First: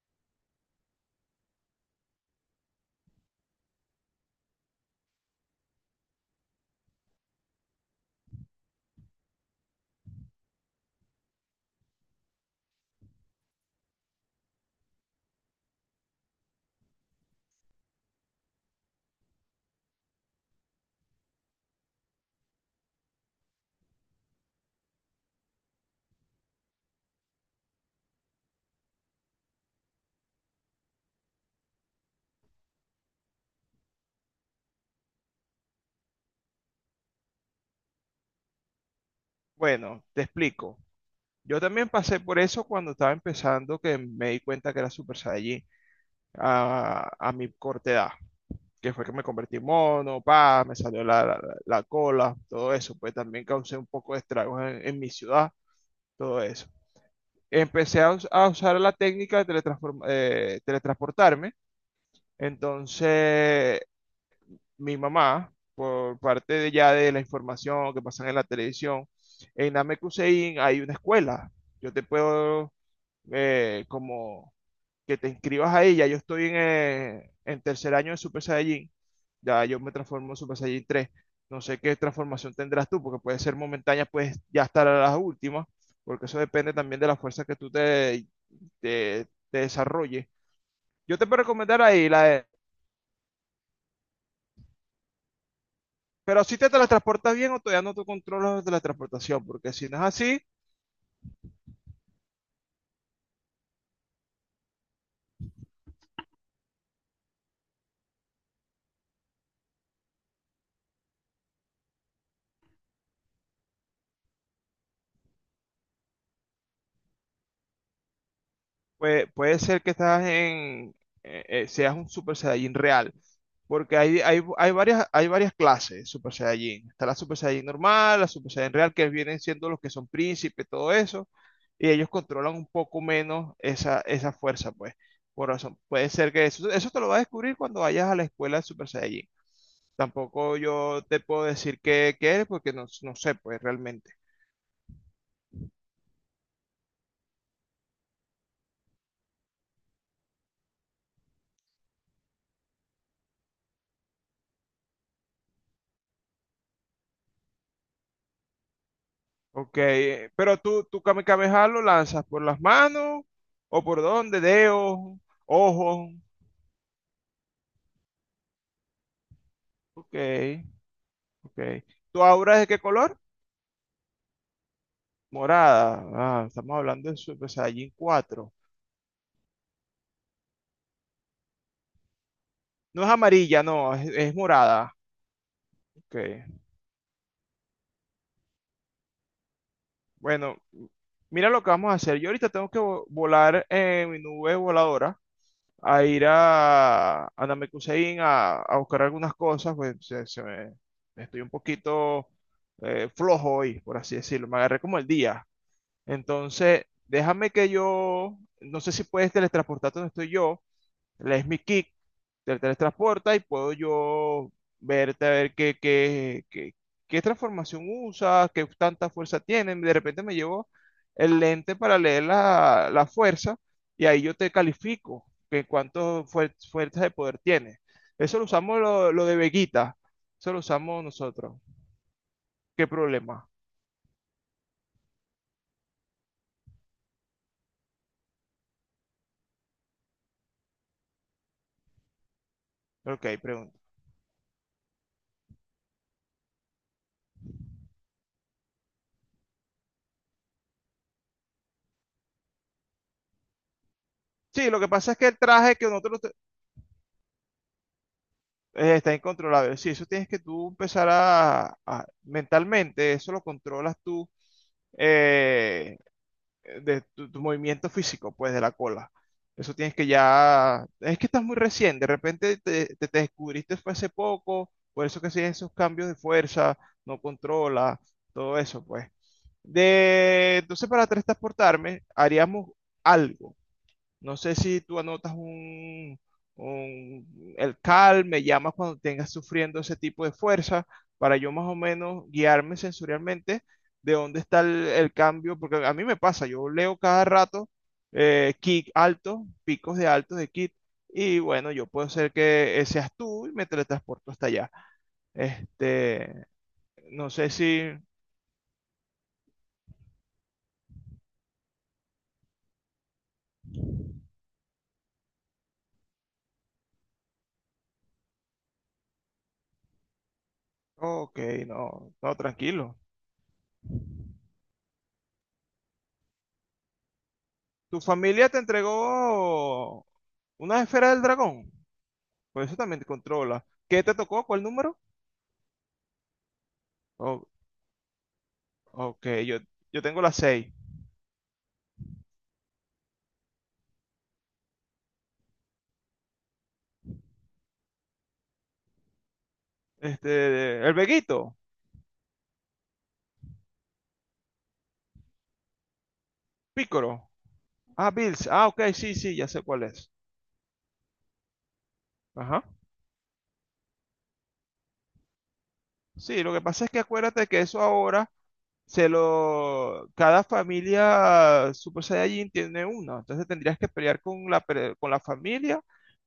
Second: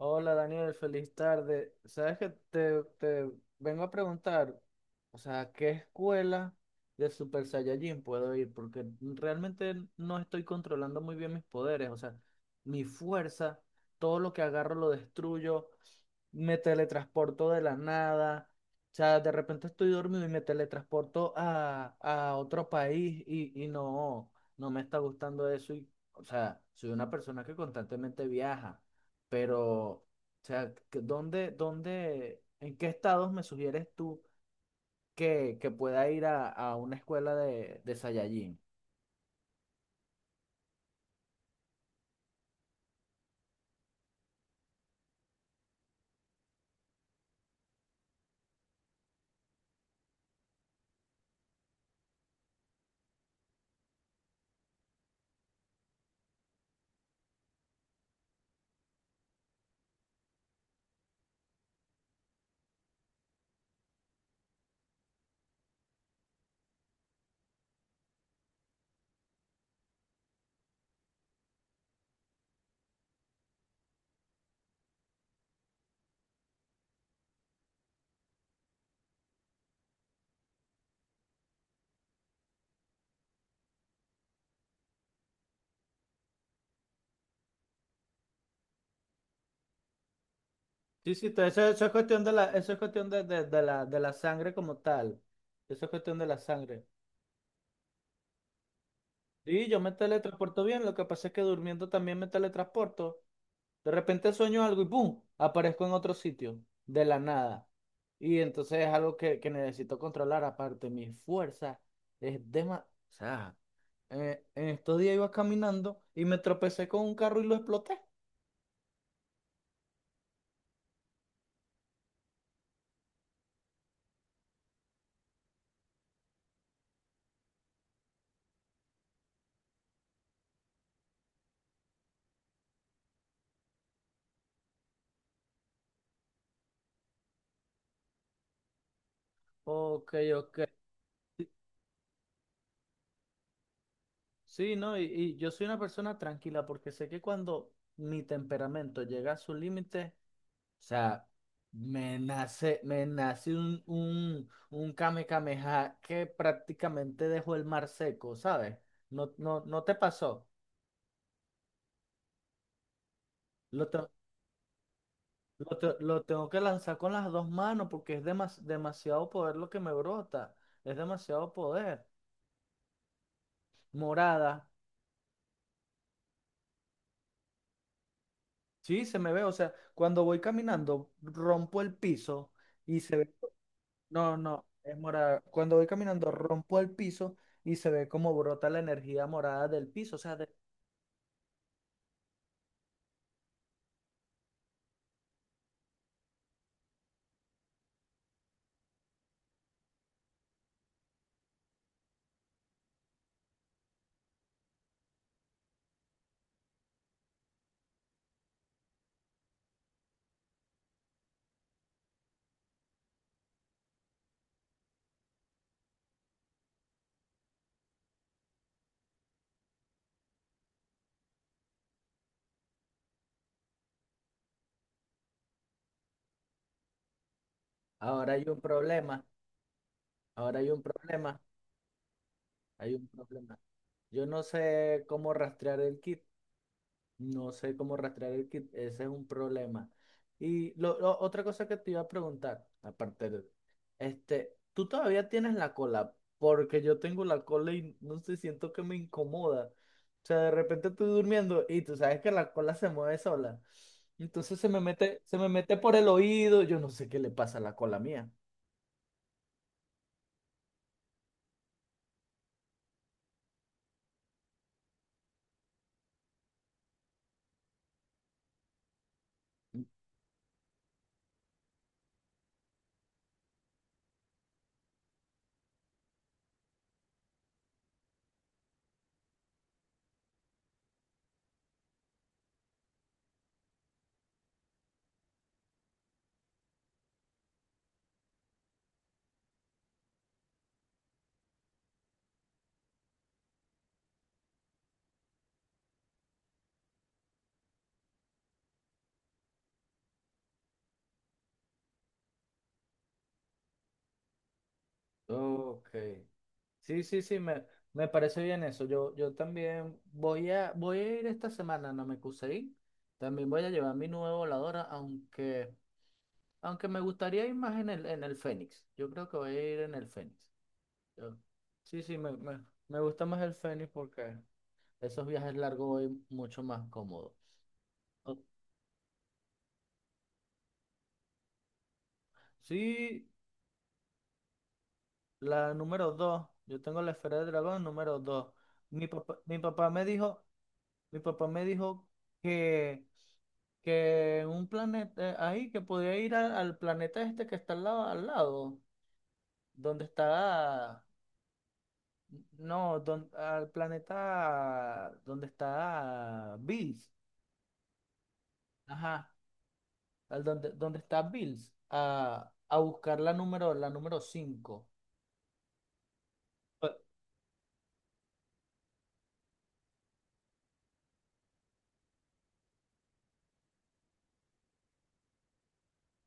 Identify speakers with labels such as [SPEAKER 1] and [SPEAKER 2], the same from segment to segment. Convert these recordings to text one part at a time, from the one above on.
[SPEAKER 1] Hola Daniel, feliz tarde. Sabes que te vengo a preguntar, o sea, qué escuela de Super Saiyajin puedo ir? Porque realmente no estoy controlando muy bien mis poderes, o sea, mi fuerza, todo lo que agarro lo destruyo, me teletransporto de la nada, o sea, de repente estoy dormido y me teletransporto a otro país y no, me está gustando eso y, o sea, soy una persona que constantemente viaja. Pero, o sea, en qué estados me sugieres tú que pueda ir a una escuela de Saiyajin?
[SPEAKER 2] Bueno, te explico. Yo también pasé por eso cuando estaba empezando, que me di cuenta que era Super Saiyajin a mi corta edad, que fue que me convertí en mono, pa, me salió la cola, todo eso. Pues también causé un poco de estragos en mi ciudad, todo eso. Empecé a usar la técnica de teletransportarme. Entonces mi mamá, por parte de ya de la información que pasan en la televisión, en Namekusein hay una escuela. Yo te puedo, como que te inscribas ahí. Ya yo estoy en tercer año de Super Saiyajin, ya yo me transformo en Super Saiyajin tres. No sé qué transformación tendrás tú, porque puede ser momentánea, puedes ya estar a las últimas, porque eso depende también de la fuerza que tú te desarrolles.
[SPEAKER 1] Sí,
[SPEAKER 2] Yo te
[SPEAKER 1] sí,
[SPEAKER 2] puedo
[SPEAKER 1] eso,
[SPEAKER 2] recomendar
[SPEAKER 1] eso es
[SPEAKER 2] ahí
[SPEAKER 1] cuestión de la,
[SPEAKER 2] la.
[SPEAKER 1] eso es cuestión de la sangre como tal. Eso es cuestión de la
[SPEAKER 2] Pero si te
[SPEAKER 1] sangre.
[SPEAKER 2] teletransportas bien o todavía no tú controlas la teletransportación,
[SPEAKER 1] Sí,
[SPEAKER 2] porque
[SPEAKER 1] yo
[SPEAKER 2] si
[SPEAKER 1] me
[SPEAKER 2] no es así,
[SPEAKER 1] teletransporto bien, lo que pasa es que durmiendo también me teletransporto. De repente sueño algo y ¡pum!, aparezco en otro sitio, de la nada. Y entonces es algo que necesito controlar. Aparte, mi fuerza es demasiado. En estos días iba caminando y me tropecé con un carro y lo exploté.
[SPEAKER 2] pues puede ser que seas un Super Saiyajin real, porque hay varias clases de Super Saiyajin. Está la Super Saiyajin normal, la Super Saiyajin real, que vienen siendo los que son príncipes, todo eso, y ellos controlan un poco menos esa fuerza, pues. Por razón, puede ser que eso te lo vas a descubrir cuando vayas a la escuela de Super Saiyajin.
[SPEAKER 1] Ok,
[SPEAKER 2] Tampoco
[SPEAKER 1] ok.
[SPEAKER 2] yo te puedo
[SPEAKER 1] Sí,
[SPEAKER 2] decir qué eres, porque no sé, pues realmente.
[SPEAKER 1] sí, no, y yo soy una persona tranquila porque sé que cuando mi temperamento llega a su límite, o sea, me nace un kame kameha que prácticamente dejó el mar seco, ¿sabes? No, no,
[SPEAKER 2] Ok,
[SPEAKER 1] no te pasó.
[SPEAKER 2] pero tú Kame Kame Ha lo lanzas por las manos o
[SPEAKER 1] Lo, te-
[SPEAKER 2] por dónde, dedos, ojos.
[SPEAKER 1] lo tengo que lanzar con las dos manos porque es demasiado poder lo que me
[SPEAKER 2] Ok,
[SPEAKER 1] brota. Es demasiado
[SPEAKER 2] ok.
[SPEAKER 1] poder.
[SPEAKER 2] ¿Tu aura es de qué color?
[SPEAKER 1] Morada.
[SPEAKER 2] Morada. Ah, estamos hablando de Super Saiyajin cuatro.
[SPEAKER 1] Sí, se me ve, o sea, cuando voy caminando, rompo el piso y
[SPEAKER 2] No es
[SPEAKER 1] se ve,
[SPEAKER 2] amarilla, no, es
[SPEAKER 1] no, no,
[SPEAKER 2] morada.
[SPEAKER 1] es morada. Cuando voy
[SPEAKER 2] Ok,
[SPEAKER 1] caminando, rompo el piso y se ve como brota la energía morada del piso, o sea,
[SPEAKER 2] bueno, mira lo que vamos a hacer. Yo ahorita tengo que volar en mi nube voladora a ir a Namekusein a buscar algunas cosas, pues estoy un poquito flojo hoy, por así decirlo. Me agarré como el día. Entonces, déjame que yo, no sé si puedes teletransportarte donde estoy yo. Le es mi kick, te teletransporta y puedo yo verte a ver qué transformación usa, qué tanta fuerza tiene. De repente me llevo el lente para leer la fuerza y ahí yo te califico que cuánto fuerza de poder tiene.
[SPEAKER 1] ahora
[SPEAKER 2] Eso
[SPEAKER 1] hay
[SPEAKER 2] lo
[SPEAKER 1] un
[SPEAKER 2] usamos lo,
[SPEAKER 1] problema,
[SPEAKER 2] lo de Veguita, eso
[SPEAKER 1] ahora
[SPEAKER 2] lo
[SPEAKER 1] hay un
[SPEAKER 2] usamos
[SPEAKER 1] problema,
[SPEAKER 2] nosotros. ¿Qué
[SPEAKER 1] hay un
[SPEAKER 2] problema?
[SPEAKER 1] problema. Yo no sé cómo rastrear el kit, no sé cómo rastrear el kit, ese es un problema. Y otra cosa que te iba a preguntar,
[SPEAKER 2] Ok,
[SPEAKER 1] aparte,
[SPEAKER 2] pregunta.
[SPEAKER 1] este, tú todavía tienes la cola, porque yo tengo la cola y no sé, siento que me incomoda. O sea, de repente estoy durmiendo y tú sabes que la cola se mueve sola. Entonces
[SPEAKER 2] Sí, lo que pasa es que
[SPEAKER 1] se
[SPEAKER 2] el
[SPEAKER 1] me mete
[SPEAKER 2] traje que
[SPEAKER 1] por el
[SPEAKER 2] nosotros,
[SPEAKER 1] oído, yo no sé qué le pasa a la cola mía.
[SPEAKER 2] está incontrolable. Sí, eso tienes que tú empezar mentalmente, eso lo controlas tú, eh, de tu movimiento físico, pues, de la cola. Eso tienes que ya, es que estás muy recién, de repente te descubriste fue hace poco, por eso que siguen esos cambios de fuerza, no controla, todo eso, pues. De, entonces para transportarme haríamos algo. No sé si tú anotas el CAL, me llamas cuando tengas sufriendo ese tipo de fuerza, para yo más o menos guiarme sensorialmente de dónde está el cambio, porque a mí me pasa, yo leo cada rato, kick alto, picos de altos de kick, y bueno, yo puedo ser que seas tú y me teletransporto hasta allá.
[SPEAKER 1] Ok.
[SPEAKER 2] Este,
[SPEAKER 1] Sí, sí,
[SPEAKER 2] no
[SPEAKER 1] sí,
[SPEAKER 2] sé si...
[SPEAKER 1] me parece bien eso. Yo también voy voy a ir esta semana a Namekusei. También voy a llevar mi nueva voladora, aunque, aunque me gustaría ir más en el Fénix. Yo creo que voy a ir en el Fénix. Yo-
[SPEAKER 2] Ok,
[SPEAKER 1] sí,
[SPEAKER 2] no,
[SPEAKER 1] sí,
[SPEAKER 2] no, tranquilo.
[SPEAKER 1] me gusta más el Fénix porque esos viajes largos voy mucho más cómodo.
[SPEAKER 2] ¿Tu
[SPEAKER 1] O-
[SPEAKER 2] familia te entregó una esfera del dragón? Pues eso también te
[SPEAKER 1] Sí,
[SPEAKER 2] controla. ¿Qué te tocó? ¿Cuál número?
[SPEAKER 1] la número dos. Yo tengo la esfera de
[SPEAKER 2] Oh,
[SPEAKER 1] dragón número 2.
[SPEAKER 2] ok,
[SPEAKER 1] Mi
[SPEAKER 2] yo,
[SPEAKER 1] papá
[SPEAKER 2] yo
[SPEAKER 1] me
[SPEAKER 2] tengo las
[SPEAKER 1] dijo,
[SPEAKER 2] seis.
[SPEAKER 1] mi papá me dijo que, que en un planeta, ahí, que podía ir al planeta este que está al lado, donde
[SPEAKER 2] Este, el
[SPEAKER 1] está,
[SPEAKER 2] Veguito,
[SPEAKER 1] no, al planeta donde está Bills.
[SPEAKER 2] Pícoro. Ah, Bills. Ah, ok, sí,
[SPEAKER 1] Ajá,
[SPEAKER 2] sí, ya sé cuál es.
[SPEAKER 1] al donde, donde está Bills,
[SPEAKER 2] Ajá.
[SPEAKER 1] a buscar la la número 5.
[SPEAKER 2] Sí, lo que pasa es que acuérdate que eso ahora se lo. Cada familia Super Saiyajin tiene uno. Entonces tendrías que pelear con la, con la familia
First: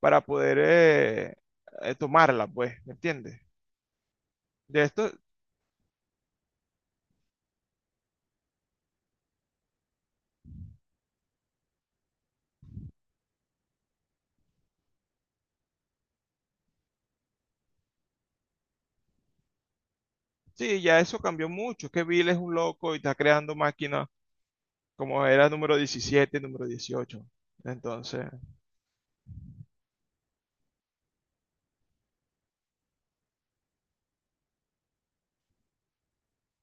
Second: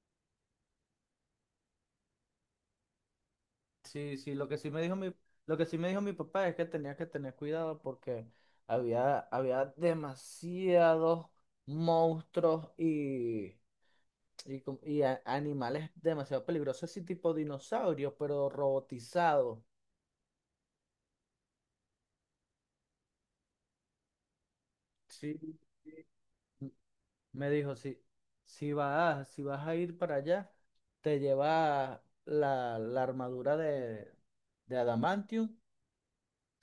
[SPEAKER 2] para poder tomarla, pues, ¿me entiendes?
[SPEAKER 1] Sí, sí,
[SPEAKER 2] De esto,
[SPEAKER 1] lo que sí me dijo mi papá es que tenía que tener cuidado porque había demasiados monstruos y, animales demasiado peligrosos, así tipo dinosaurios, pero robotizados.
[SPEAKER 2] sí, ya eso cambió mucho. Es que Bill es un loco y está creando máquinas como
[SPEAKER 1] Sí,
[SPEAKER 2] era número
[SPEAKER 1] sí.
[SPEAKER 2] 17, número
[SPEAKER 1] M-
[SPEAKER 2] 18.
[SPEAKER 1] Me dijo, si,
[SPEAKER 2] Entonces,
[SPEAKER 1] si vas a ir para allá, te llevas la armadura de Adamantium,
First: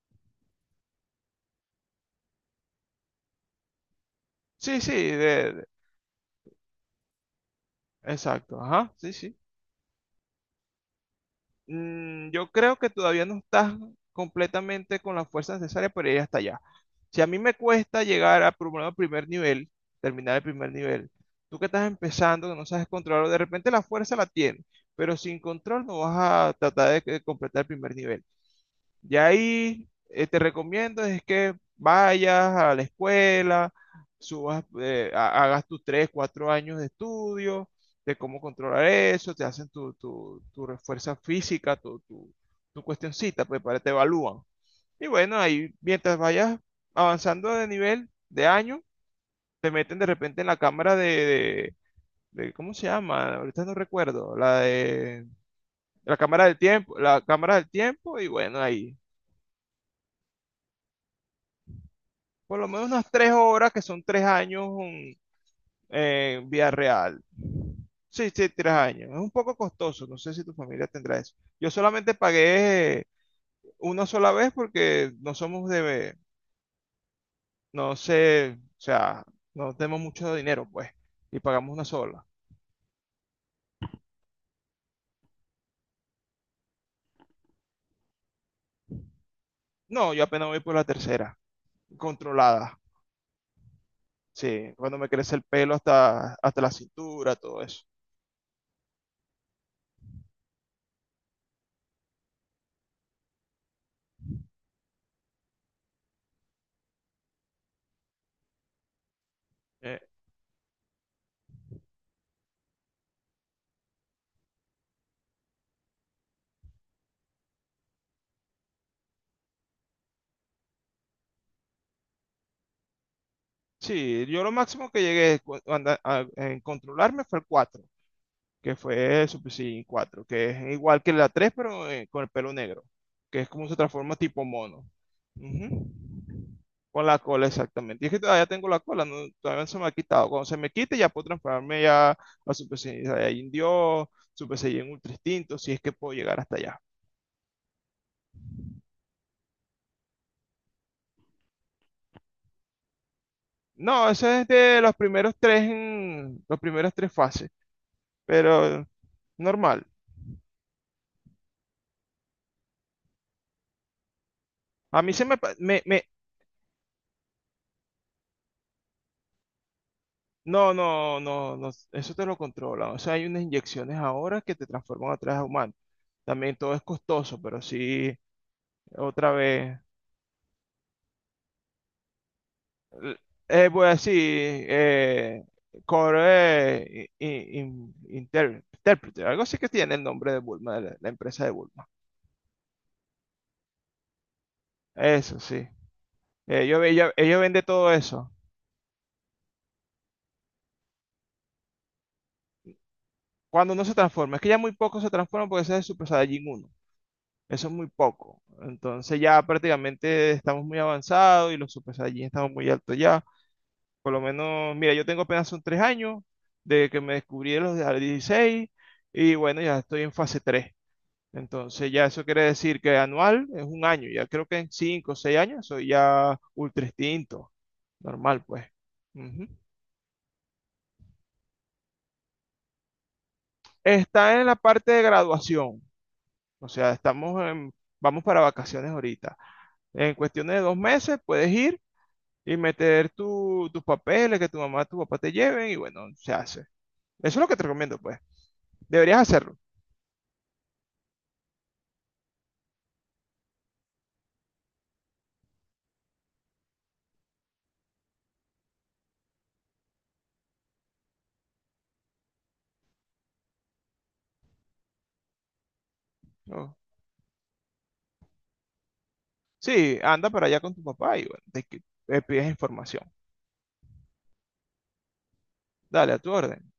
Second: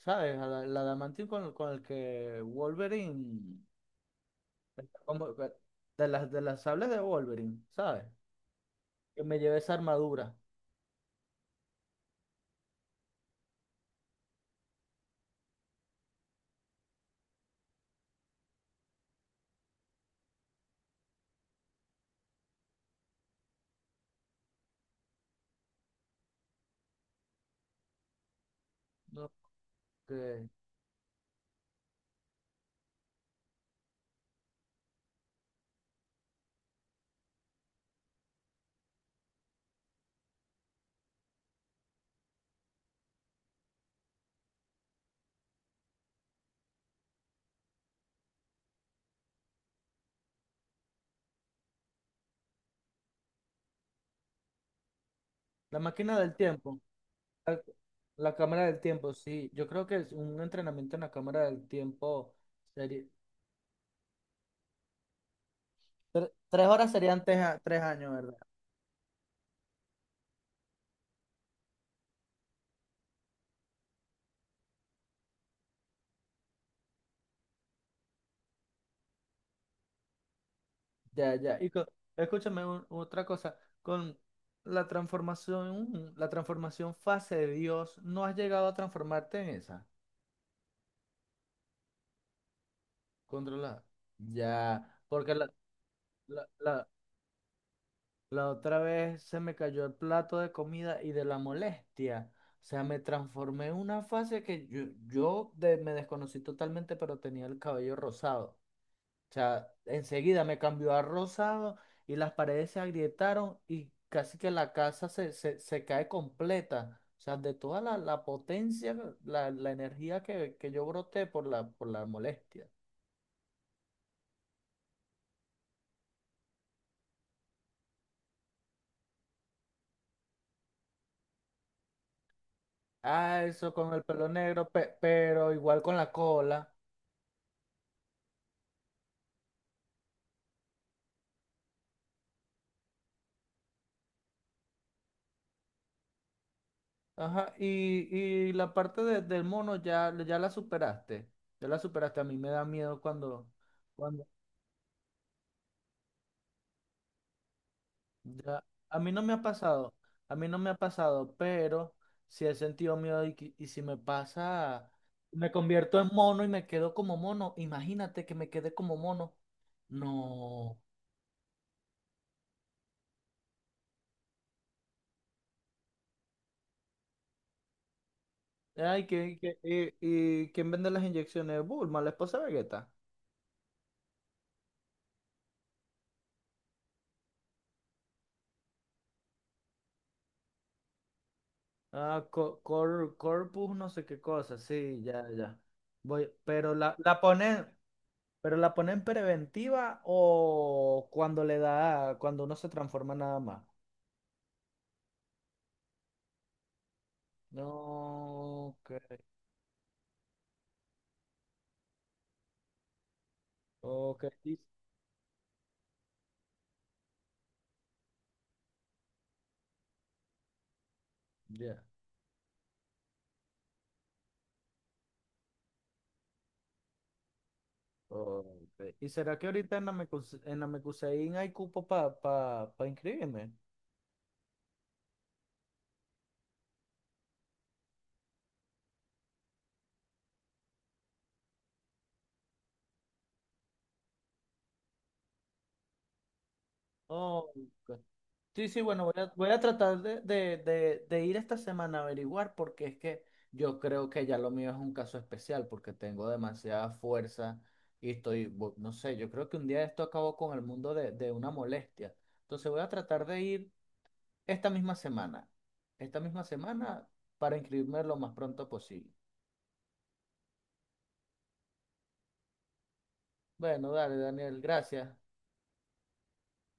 [SPEAKER 1] ¿sabes? Adamantium con el que Wolverine.
[SPEAKER 2] sí, sí,
[SPEAKER 1] Como
[SPEAKER 2] de-
[SPEAKER 1] de las sables de Wolverine, ¿sabes?
[SPEAKER 2] exacto, ajá, sí,
[SPEAKER 1] Que
[SPEAKER 2] sí.
[SPEAKER 1] me llevé esa armadura,
[SPEAKER 2] Mm, yo creo que todavía no estás completamente con la fuerza necesaria para ir hasta allá. Si a mí me cuesta llegar a por lo menos, al primer nivel, terminar el primer nivel, tú que estás empezando, que no sabes controlar, de repente la fuerza la tienes, pero sin control no vas a tratar de completar el primer nivel. Y
[SPEAKER 1] ¿no?
[SPEAKER 2] ahí, te
[SPEAKER 1] Que-
[SPEAKER 2] recomiendo es que vayas a la escuela, subas, hagas tus tres, cuatro años de estudio, de cómo controlar eso, te hacen tu refuerza física, tu cuestioncita, pues para te evalúan. Y bueno, ahí mientras vayas avanzando de nivel, de año, te meten de repente en la cámara de, ¿cómo se llama? Ahorita no recuerdo, la de
[SPEAKER 1] la
[SPEAKER 2] la
[SPEAKER 1] máquina del
[SPEAKER 2] cámara del
[SPEAKER 1] tiempo,
[SPEAKER 2] tiempo, la cámara
[SPEAKER 1] la,
[SPEAKER 2] del tiempo, y
[SPEAKER 1] la
[SPEAKER 2] bueno,
[SPEAKER 1] cámara del
[SPEAKER 2] ahí.
[SPEAKER 1] tiempo, sí. Yo creo que es un entrenamiento en la cámara del tiempo,
[SPEAKER 2] Por lo menos
[SPEAKER 1] sería
[SPEAKER 2] unas 3 horas, que son 3 años, en
[SPEAKER 1] tres
[SPEAKER 2] vía
[SPEAKER 1] horas,
[SPEAKER 2] real.
[SPEAKER 1] serían tres, tres años,
[SPEAKER 2] Sí,
[SPEAKER 1] ¿verdad?
[SPEAKER 2] sí, 3 años. Es un poco costoso, no sé si tu familia tendrá eso. Yo solamente pagué una sola vez porque no somos de, no sé, o sea, no tenemos mucho dinero, pues,
[SPEAKER 1] Ya,
[SPEAKER 2] y
[SPEAKER 1] ya.
[SPEAKER 2] pagamos una sola.
[SPEAKER 1] Escúchame otra cosa, con la transformación fase de Dios, ¿no has llegado a transformarte en esa?
[SPEAKER 2] No, yo apenas voy por la tercera, controlada.
[SPEAKER 1] Controla.
[SPEAKER 2] Sí,
[SPEAKER 1] Ya,
[SPEAKER 2] cuando me
[SPEAKER 1] porque
[SPEAKER 2] crece el pelo hasta,
[SPEAKER 1] la,
[SPEAKER 2] hasta la
[SPEAKER 1] la-
[SPEAKER 2] cintura, todo eso.
[SPEAKER 1] la otra vez se me cayó el plato de comida y de la molestia. O sea, me transformé en una fase que yo me desconocí totalmente, pero tenía el cabello rosado. O sea,
[SPEAKER 2] Eh,
[SPEAKER 1] enseguida me cambió a rosado y las paredes se agrietaron y casi que la casa se cae completa. O sea, de toda la potencia, la energía que yo broté por la molestia.
[SPEAKER 2] sí, yo lo máximo que llegué en controlarme fue el cuatro, que fue Super Saiyan 4, que es igual que la 3, pero con el pelo negro, que
[SPEAKER 1] Ah,
[SPEAKER 2] es como
[SPEAKER 1] eso
[SPEAKER 2] se
[SPEAKER 1] con el
[SPEAKER 2] transforma
[SPEAKER 1] pelo
[SPEAKER 2] tipo
[SPEAKER 1] negro,
[SPEAKER 2] mono.
[SPEAKER 1] pero igual
[SPEAKER 2] Ujú.
[SPEAKER 1] con la cola.
[SPEAKER 2] Con la cola, exactamente. Y es que todavía tengo la cola, no, todavía no se me ha quitado. Cuando se me quite, ya puedo transformarme ya a Super Saiyan Dios, Super Saiyan Ultra Instinto, si es que puedo llegar hasta allá.
[SPEAKER 1] Ajá, y la parte del mono ya, ya la superaste. Ya la superaste. A mí me da miedo cuando,
[SPEAKER 2] No,
[SPEAKER 1] cuando
[SPEAKER 2] eso es de los primeros tres, los primeros tres fases,
[SPEAKER 1] ya-
[SPEAKER 2] pero
[SPEAKER 1] a mí no me ha
[SPEAKER 2] normal.
[SPEAKER 1] pasado. A mí no me ha pasado, pero sí he sentido miedo y, y si me pasa,
[SPEAKER 2] A mí se me,
[SPEAKER 1] me
[SPEAKER 2] pa- me,
[SPEAKER 1] convierto
[SPEAKER 2] me-
[SPEAKER 1] en mono y me quedo como mono. Imagínate que me quede como mono.
[SPEAKER 2] No,
[SPEAKER 1] No.
[SPEAKER 2] no, no, no, eso te lo controlan. O sea, hay unas inyecciones ahora que te transforman atrás a humano. También todo es costoso, pero sí,
[SPEAKER 1] Ay,
[SPEAKER 2] otra vez.
[SPEAKER 1] y ¿quién vende las inyecciones? Bulma, la esposa de Vegeta.
[SPEAKER 2] l- voy a decir, Core, Interpreter, algo así que tiene el nombre de Bulma, la empresa de Bulma.
[SPEAKER 1] Ah, corpus, no sé qué cosa, sí, ya,
[SPEAKER 2] Eso
[SPEAKER 1] ya.
[SPEAKER 2] sí.
[SPEAKER 1] Voy, pero
[SPEAKER 2] Ellos, ellos,
[SPEAKER 1] la
[SPEAKER 2] ellos venden
[SPEAKER 1] ponen,
[SPEAKER 2] todo eso.
[SPEAKER 1] pero la ponen preventiva o cuando le da, cuando uno se transforma nada más.
[SPEAKER 2] Cuando no se transforma, es que ya muy pocos se transforman porque ese es el Super Saiyajin uno. Eso es muy poco.
[SPEAKER 1] No, ok,
[SPEAKER 2] Entonces ya prácticamente estamos muy avanzados y los Super Saiyajin estamos muy altos ya. Por lo
[SPEAKER 1] ok, y-
[SPEAKER 2] menos, mira, yo tengo apenas son 3 años de que me descubrí de los de a los 16 y bueno, ya estoy en fase tres.
[SPEAKER 1] ya.
[SPEAKER 2] Entonces ya eso quiere decir que anual es un año. Ya creo que en cinco o seis años soy ya ultra instinto. Normal, pues.
[SPEAKER 1] Ok. ¿Y será que
[SPEAKER 2] Ujú.
[SPEAKER 1] ahorita en la en la Mecuseín hay cupo para pa, pa pa inscribirme?
[SPEAKER 2] Está en la parte de graduación. O sea, estamos vamos para vacaciones ahorita. En cuestiones de 2 meses puedes ir y meter tus papeles, que tu mamá, tu papá te lleven y bueno, se hace. Eso es lo
[SPEAKER 1] Ok,
[SPEAKER 2] que te recomiendo, pues.
[SPEAKER 1] sí, sí, bueno, voy
[SPEAKER 2] Deberías
[SPEAKER 1] a, voy
[SPEAKER 2] hacerlo.
[SPEAKER 1] a tratar de ir esta semana a averiguar porque es que yo creo que ya lo mío es un caso especial porque tengo demasiada fuerza y estoy, no sé, yo creo que un día esto acabó con el mundo de una molestia. Entonces voy a tratar de ir esta misma semana, esta misma
[SPEAKER 2] ¿No?
[SPEAKER 1] semana, para inscribirme lo más pronto posible.
[SPEAKER 2] Sí, anda para allá con tu papá y bueno, te, le pides información.
[SPEAKER 1] Bueno, dale, Daniel, gracias.
[SPEAKER 2] Dale, a tu orden.